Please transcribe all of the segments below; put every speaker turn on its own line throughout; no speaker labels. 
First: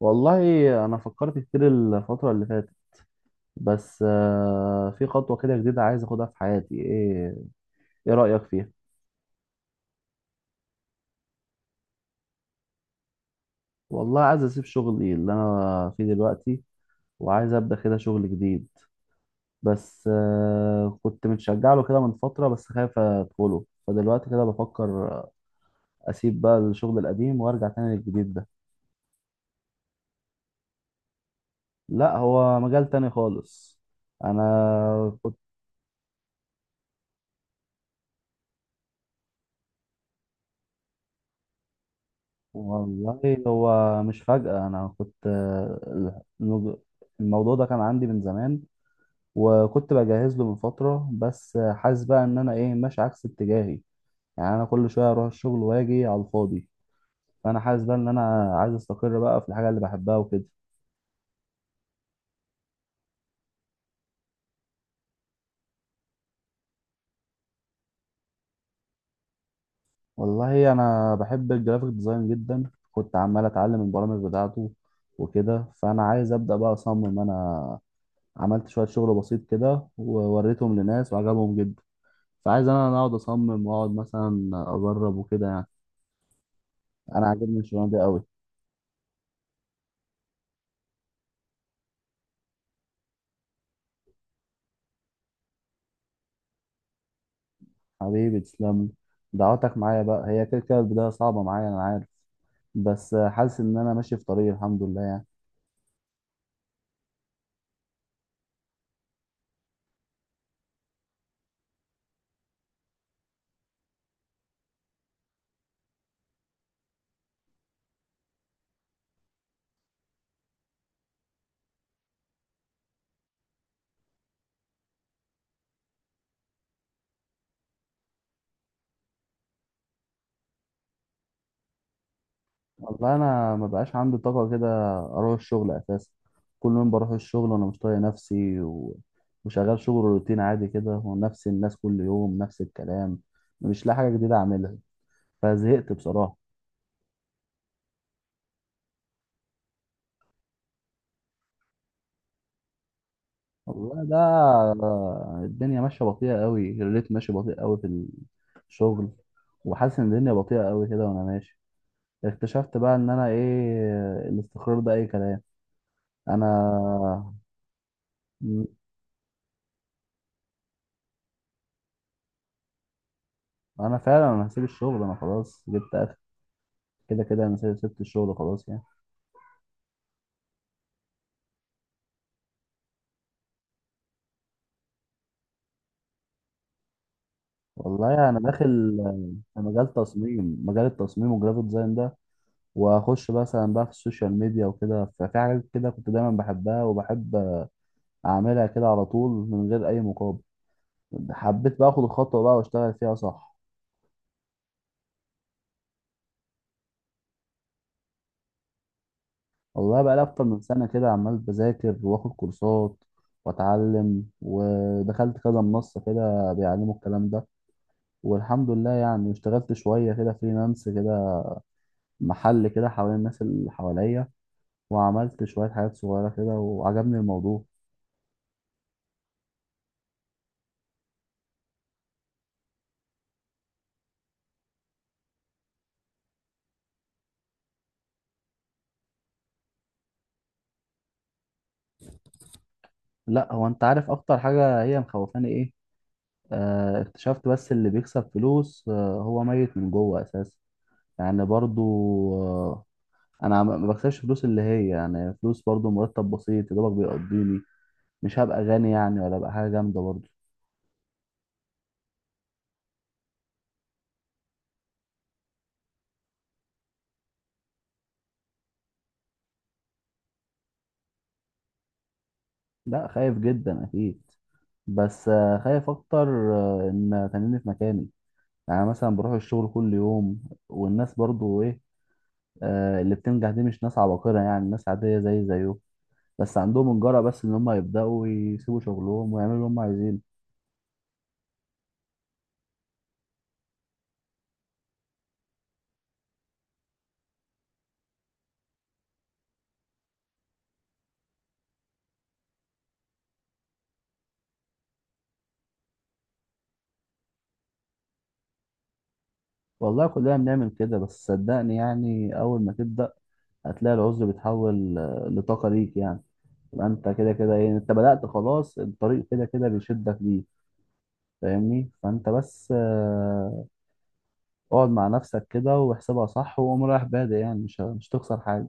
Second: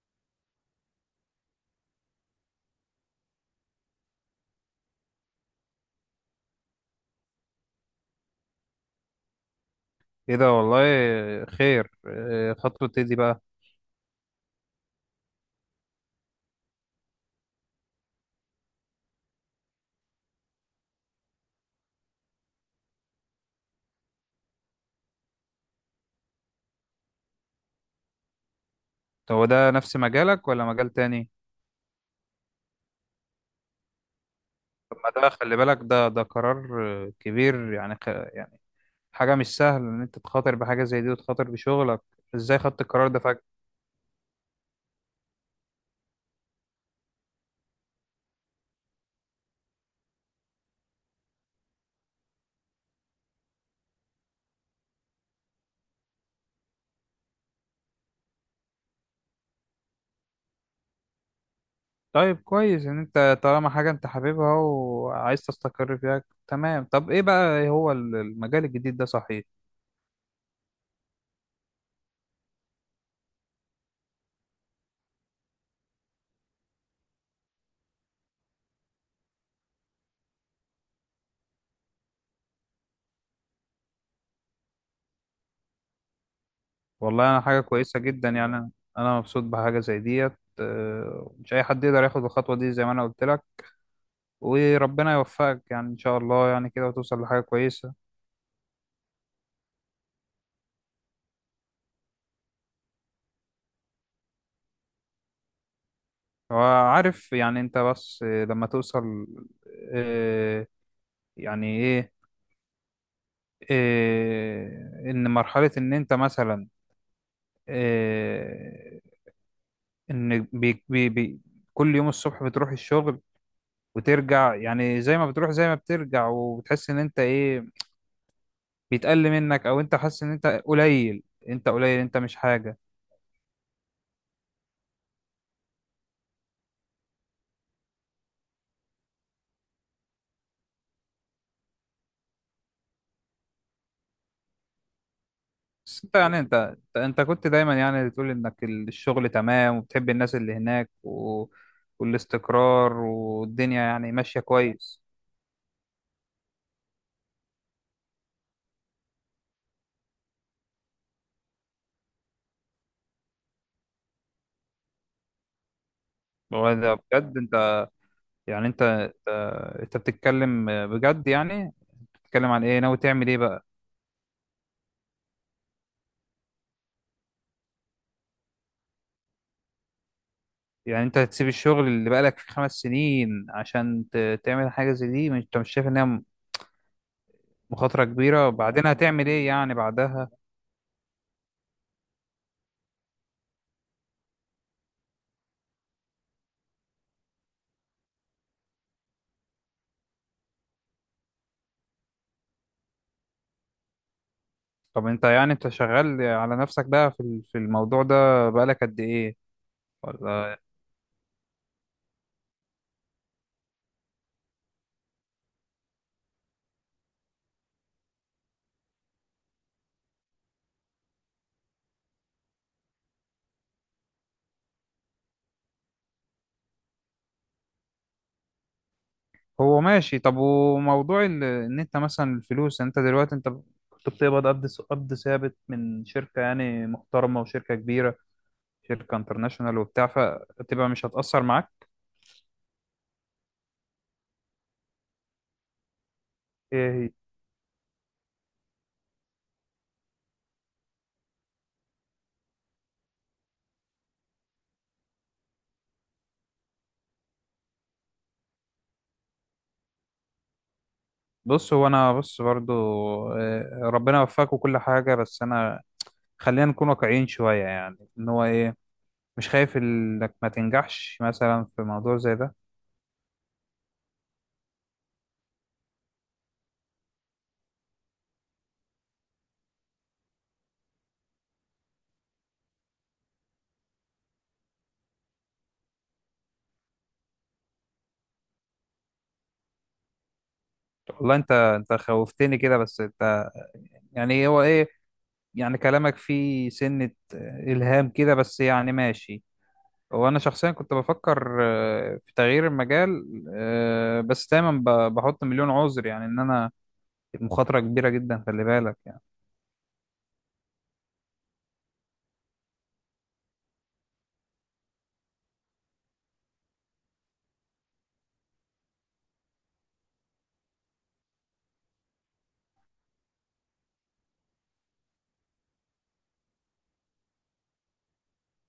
والله انا فكرت كتير الفتره اللي فاتت، بس في خطوه كده جديده عايز اخدها في حياتي، ايه، ايه رايك فيها؟
ايه ده؟ والله خير. إيه خطوة ايه دي بقى؟
والله عايز اسيب شغلي اللي انا فيه دلوقتي، وعايز ابدا كده شغل جديد. بس كنت متشجع له كده من فتره، بس خايف ادخله، فدلوقتي كده بفكر اسيب بقى الشغل القديم وارجع تاني للجديد ده.
طب هو ده نفس مجالك ولا مجال تاني؟
لا، هو مجال تاني خالص. انا
طب ما ده خلي بالك، ده قرار، كبير يعني، يعني حاجة مش سهلة ان انت تخاطر بحاجة زي دي وتخاطر بشغلك. ازاي خدت القرار ده
والله
فجأة؟
هو مش فجأة، أنا كنت الموضوع ده كان عندي من زمان، وكنت بجهز له من فترة، بس حاسس بقى إن أنا إيه ماشي عكس اتجاهي. يعني أنا كل شوية أروح الشغل وأجي على الفاضي، فأنا حاسس بقى إن أنا عايز أستقر بقى في الحاجة اللي بحبها وكده.
طيب كويس ان انت طالما حاجة انت حاببها وعايز تستقر فيها، تمام. طب ايه بقى هو المجال الجديد ده، صحيح؟
والله أنا بحب الجرافيك ديزاين جدا، كنت عمال أتعلم البرامج بتاعته وكده، فأنا عايز أبدأ بقى أصمم. أنا عملت شوية شغل بسيط كده ووريتهم لناس وعجبهم جدا، فعايز انا اقعد اصمم، واقعد مثلا اجرب وكده يعني.
والله
انا
انا،
عاجبني
حاجة
الشغلانه دي
كويسة
قوي.
جدا يعني. انا مبسوط بحاجة زي ديت. مش اي حد يقدر ياخد الخطوة دي زي ما انا قلت لك، وربنا يوفقك يعني ان شاء الله يعني كده، وتوصل لحاجة كويسة.
حبيبي تسلم لي. دعواتك معايا بقى، هي كده كده البدايه صعبه معايا، انا عارف. بس حاسس ان انا ماشي في طريق، الحمد لله يعني.
وعارف يعني انت، بس لما توصل، آه، يعني ايه، ان مرحلة ان انت مثلا، آه، ان بي بي بي كل يوم الصبح بتروح الشغل وترجع، يعني زي ما بتروح زي ما بترجع، وبتحس ان انت ايه، بيتقل منك، او انت حاسس ان انت قليل، انت قليل، انت مش حاجة.
والله انا ما بقاش عندي طاقه كده اروح الشغل اساسا. كل يوم بروح الشغل وانا مش طايق نفسي، وشغال شغل روتين عادي كده، ونفس الناس كل يوم نفس الكلام، مش لاقي حاجه جديده اعملها، فزهقت
بس انت
بصراحه.
يعني انت كنت دايما يعني بتقول انك الشغل تمام وبتحب الناس اللي هناك و... والاستقرار والدنيا
والله
يعني
ده،
ماشية كويس.
الدنيا ماشيه بطيئه قوي، الريت ماشي بطيء قوي في الشغل، وحاسس ان الدنيا بطيئه قوي كده وانا ماشي. اكتشفت بقى ان انا ايه، الاستقرار ده اي كلام.
هو ده بجد
انا
انت، يعني انت بتتكلم بجد يعني، بتتكلم عن ايه؟ ناوي تعمل ايه بقى؟
انا فعلا هسيب الشغل، انا خلاص جبت اخر. كده كده انا سبت الشغل خلاص يعني.
يعني انت هتسيب الشغل اللي بقالك فيه 5 سنين عشان تعمل حاجة زي دي؟ انت مش شايف انها مخاطرة
والله انا
كبيرة؟
داخل
بعدين هتعمل ايه
في
يعني بعدها؟
مجال التصميم والجرافيك ديزاين ده، واخش مثلا بقى في السوشيال ميديا وكده، ففي حاجات كده كنت دايما بحبها وبحب اعملها كده على طول من غير اي مقابل. حبيت بقى اخد الخطوه بقى واشتغل فيها، صح.
طب انت يعني انت شغال على نفسك بقى في في الموضوع ده بقالك قد ايه؟
والله بقى لي اكتر
ولا
من سنه كده عمال بذاكر واخد كورسات واتعلم، ودخلت كذا منصه كده بيعلموا الكلام ده. والحمد لله يعني اشتغلت شويه كده فريلانس كده، محل كده حوالين الناس اللي حواليا، وعملت شويه حاجات صغيره كده وعجبني الموضوع.
هو ماشي؟ طب وموضوع ان انت مثلا الفلوس، انت دلوقتي انت كنت بتقبض قبض قبض ثابت من شركة يعني محترمة وشركة كبيرة، شركة انترناشونال وبتاع، فتبقى مش هتأثر معاك؟
لا، هو انت عارف اكتر حاجه هي مخوفاني ايه؟
ايه هي؟
اكتشفت بس اللي بيكسب فلوس هو ميت من جوه اساسا. يعني برضو، آه، انا ما بكسبش فلوس اللي هي يعني فلوس، برضو مرتب بسيط يا دوبك بيقضيني. مش هبقى غني يعني، ولا هبقى حاجه جامده برضو.
بص، هو انا بص برضو، ربنا يوفقك وكل حاجة، بس انا خلينا نكون واقعيين شوية يعني، ان هو ايه، مش خايف انك ما تنجحش مثلا في موضوع زي ده؟
لا، خايف جدا اكيد. بس خايف اكتر، ان تنيني في مكاني. يعني مثلا بروح الشغل كل يوم، والناس برضو ايه، اللي بتنجح دي مش ناس عباقرة، يعني ناس عادية زي زيه، بس عندهم الجرأة، بس ان هم يبدأوا يسيبوا شغلهم ويعملوا اللي هم عايزينه.
والله انت خوفتني كده. بس انت يعني هو ايه، يعني كلامك فيه سنة إلهام كده، بس يعني ماشي. هو أنا شخصيا كنت بفكر في تغيير المجال، بس دايما بحط مليون عذر يعني، إن أنا المخاطرة كبيرة جدا، خلي بالك يعني.
والله كلنا بنعمل كده، بس صدقني يعني أول ما تبدأ هتلاقي العذر بيتحول لطاقة ليك يعني. يبقى أنت كده كده إيه، أنت بدأت خلاص، الطريق كده كده بيشدك ليه، فاهمني؟ فأنت بس اقعد مع نفسك كده واحسبها صح وقوم رايح بادئ، يعني مش تخسر حاجة.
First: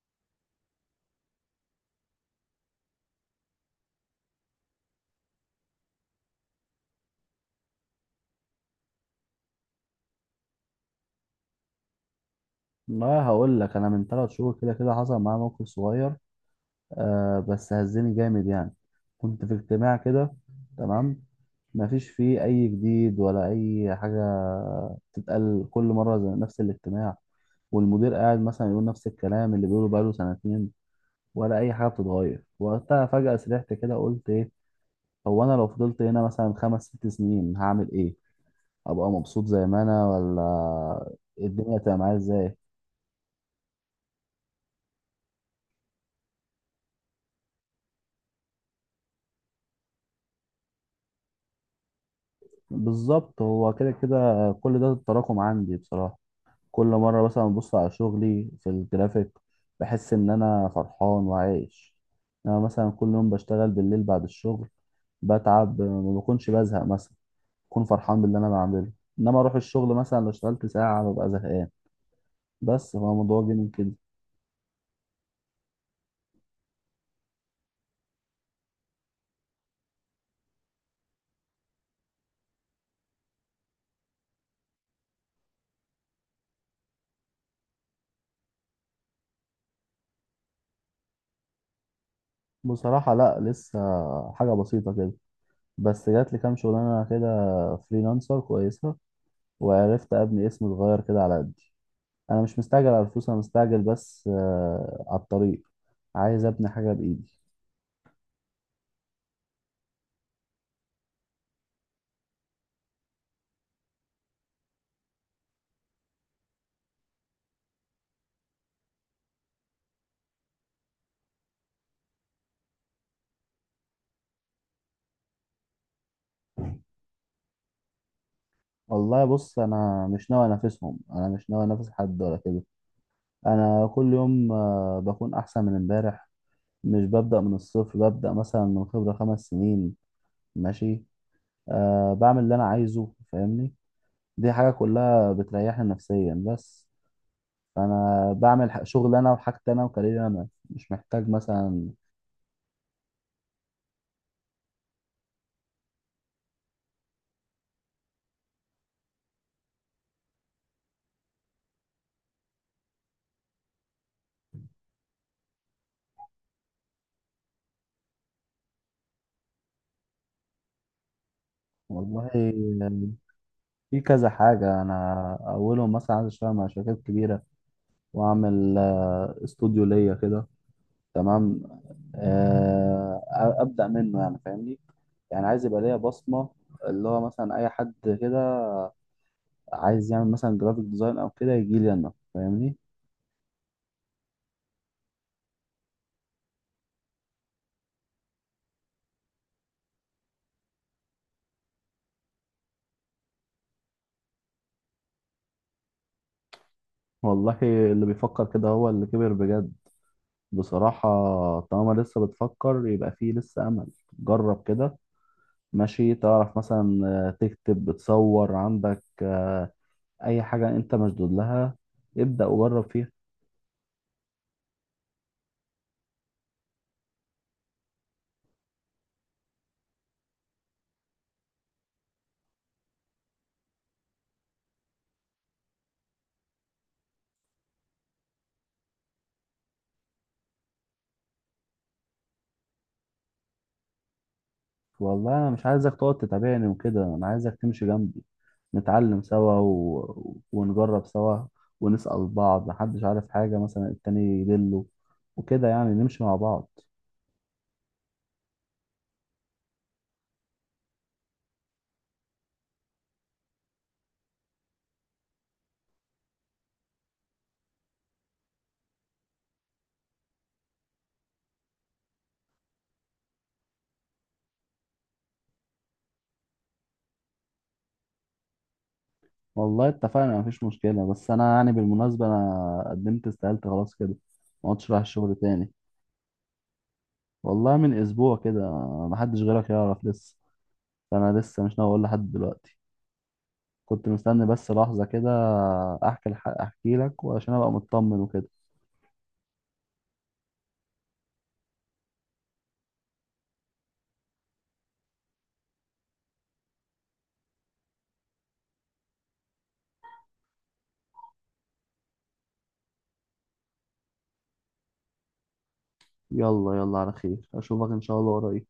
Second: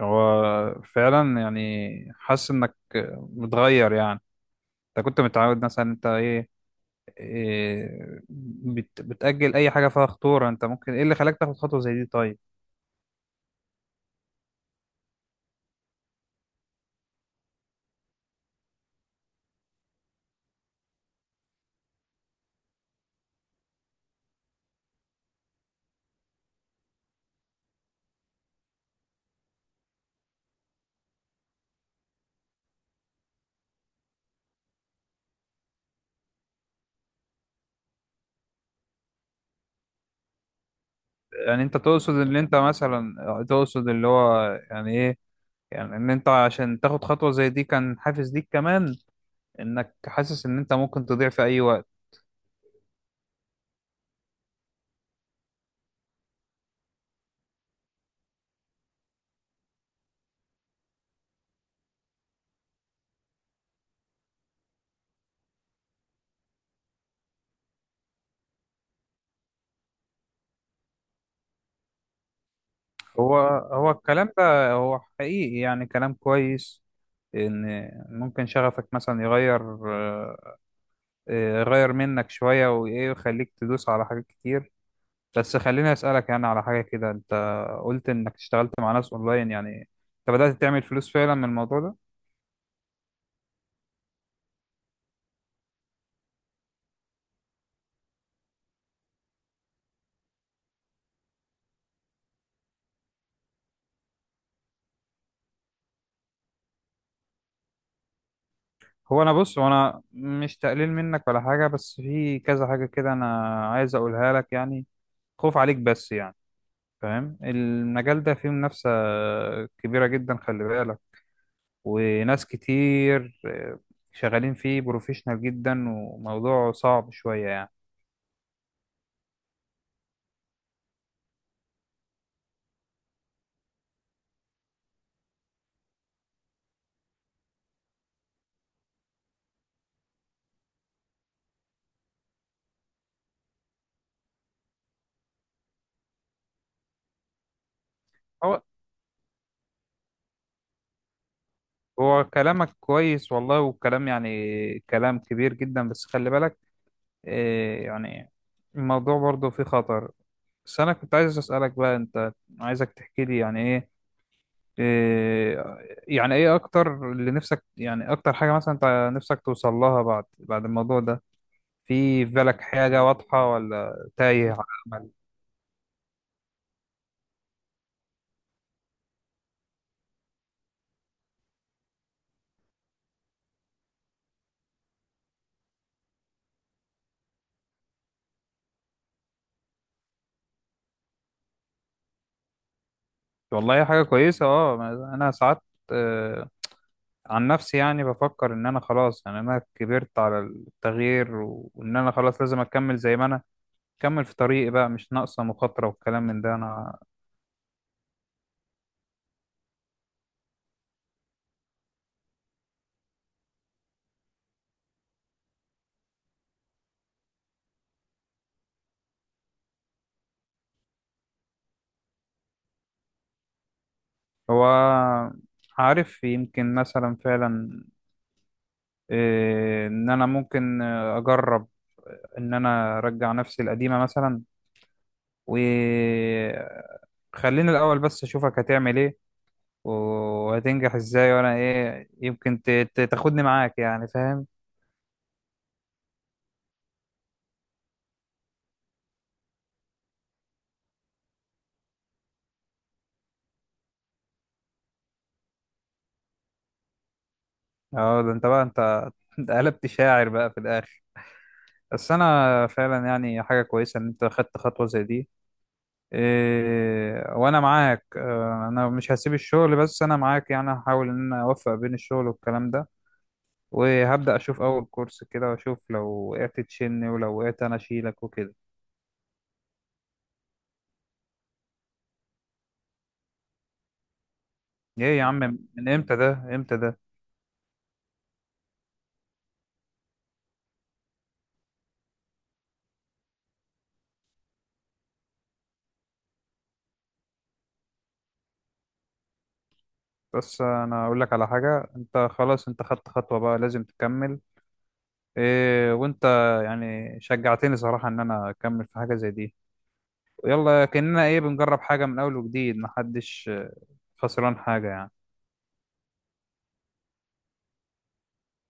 هو فعلا يعني حاسس إنك متغير يعني. أنت كنت متعود مثلا أنت إيه، إيه، بتأجل أي حاجة فيها خطورة. أنت ممكن إيه اللي خلاك تاخد خطوة زي دي طيب؟
والله هقول لك، أنا من 3 شهور كده كده حصل معايا موقف صغير، بس هزني جامد يعني. كنت في اجتماع كده، تمام، مفيش فيه أي جديد ولا أي حاجة تتقال كل مرة، زي نفس الاجتماع، والمدير قاعد مثلا يقول نفس الكلام اللي بيقوله بقاله سنتين، ولا أي حاجة بتتغير. وقتها فجأة سرحت كده، قلت إيه، هو أنا لو فضلت هنا مثلا خمس ست سنين هعمل إيه؟ أبقى مبسوط زي ما أنا، ولا
يعني أنت
الدنيا تبقى
تقصد
معايا
اللي أنت
إزاي؟
مثلا تقصد اللي هو يعني إيه، يعني ان انت عشان تاخد خطوة زي دي كان حافز ليك كمان انك حاسس ان انت ممكن تضيع في اي وقت؟
بالظبط، هو كده كده كل ده التراكم عندي بصراحة. كل مرة مثلا ببص على شغلي في الجرافيك بحس إن أنا فرحان وعايش. أنا مثلا كل يوم بشتغل بالليل بعد الشغل، بتعب ما بكونش بزهق مثلا، بكون فرحان باللي أنا بعمله. إنما أروح الشغل مثلا لو اشتغلت ساعة ببقى زهقان. بس هو
هو
الموضوع جه من
هو
كده.
الكلام ده هو حقيقي يعني كلام كويس، ان ممكن شغفك مثلا يغير، آه، يغير منك شوية، وايه، ويخليك تدوس على حاجات كتير. بس خليني اسألك يعني على حاجة كده، انت قلت انك اشتغلت مع ناس اونلاين يعني، انت بدأت تعمل فلوس فعلا من الموضوع ده؟
بصراحة لأ، لسه حاجة بسيطة كده. بس جاتلي كام شغلانة كده فريلانسر كويسة، وعرفت أبني اسم صغير كده على قدي. انا مش مستعجل على الفلوس، انا مستعجل بس على الطريق. عايز ابني حاجه بايدي.
هو انا بص، وانا مش تقليل منك ولا حاجة، بس في كذا حاجة كده انا عايز اقولها لك يعني، خوف عليك بس يعني. فاهم المجال ده فيه منافسة كبيرة جدا، خلي بالك، وناس كتير شغالين فيه بروفيشنال جدا، وموضوع صعب شوية يعني.
والله بص، انا مش ناوي انافسهم، انا مش ناوي انافس حد ولا كده. انا كل يوم بكون احسن من امبارح. مش ببدا من الصفر، ببدا مثلا من خبره 5 سنين. ماشي، بعمل اللي انا عايزه، فاهمني. دي حاجه كلها بتريحني نفسيا بس. فانا
هو
بعمل شغل انا وحاجتي انا وكاريري انا، مش محتاج مثلا.
هو كلامك كويس والله، والكلام يعني كلام كبير جدا، بس خلي بالك يعني، الموضوع برضه فيه خطر. بس أنا كنت عايز أسألك بقى، أنت عايزك تحكي لي يعني إيه، آه، يعني إيه أكتر اللي نفسك، يعني أكتر حاجة مثلا أنت نفسك توصل لها بعد الموضوع ده، في
والله
في بالك حاجة واضحة ولا
في كذا
تايه على
حاجة
أمل؟
أنا أولهم مثلا عايز أشتغل مع شركات كبيرة، وأعمل استوديو ليا كده، تمام، آه، أبدأ منه يعني فاهمني. يعني عايز يبقى ليا بصمة، اللي هو مثلا أي حد كده عايز يعمل مثلا جرافيك ديزاين أو كده يجي لي أنا، فاهمني.
والله، حاجة كويسة. اه، أنا ساعات آه، عن نفسي يعني بفكر إن أنا خلاص يعني، أنا كبرت على التغيير، وإن أنا خلاص لازم أكمل زي ما أنا، أكمل في طريقي بقى، مش ناقصة مخاطرة والكلام من ده أنا.
والله اللي بيفكر كده هو اللي كبر بجد، بصراحة. طالما لسه بتفكر، يبقى فيه لسه أمل. جرب كده، ماشي، تعرف مثلا تكتب، بتصور عندك اي حاجه انت مشدود لها، ابدا وجرب فيها.
هو، عارف يمكن مثلا فعلا إن أنا ممكن أجرب إن أنا أرجع نفسي القديمة مثلا، و خليني الأول بس أشوفك هتعمل إيه، وهتنجح ازاي، وانا ايه يمكن تاخدني معاك يعني، فاهم.
والله انا مش عايزك تقعد تتابعني وكده، انا عايزك تمشي جنبي، نتعلم سوا ونجرب سوا، ونسأل بعض، محدش عارف حاجه مثلا التاني يدله، وكده يعني نمشي مع بعض.
اه ده انت بقى انت انت قلبت شاعر بقى في الاخر. بس انا فعلا يعني حاجه كويسه ان انت خدت خطوه زي دي. إيه وانا معاك، انا مش هسيب الشغل، بس انا معاك يعني، هحاول ان انا اوفق بين الشغل والكلام ده. وهبدا اشوف اول كورس كده، واشوف لو وقعت تشيلني، ولو وقعت انا اشيلك وكده.
والله اتفقنا، مفيش مشكله، بس انا يعني بالمناسبه انا قدمت استقالتي خلاص كده، ما عدتش رايح
ايه يا
الشغل
عم؟
تاني.
من امتى ده؟ امتى ده؟
والله من اسبوع كده. محدش غيرك يعرف لسه، فانا لسه مش ناوي اقول لحد دلوقتي. كنت مستني بس لحظة كده أحكي لك، وعشان أبقى مطمن وكده.
بس انا اقول لك على حاجه، انت خلاص، انت خدت خطوه بقى لازم تكمل، إيه وانت يعني شجعتني صراحه ان انا اكمل في حاجه زي دي. يلا كاننا ايه بنجرب حاجه من اول وجديد، محدش خسران حاجه يعني.
يلا يلا على خير، أشوفك إن شاء الله قريب.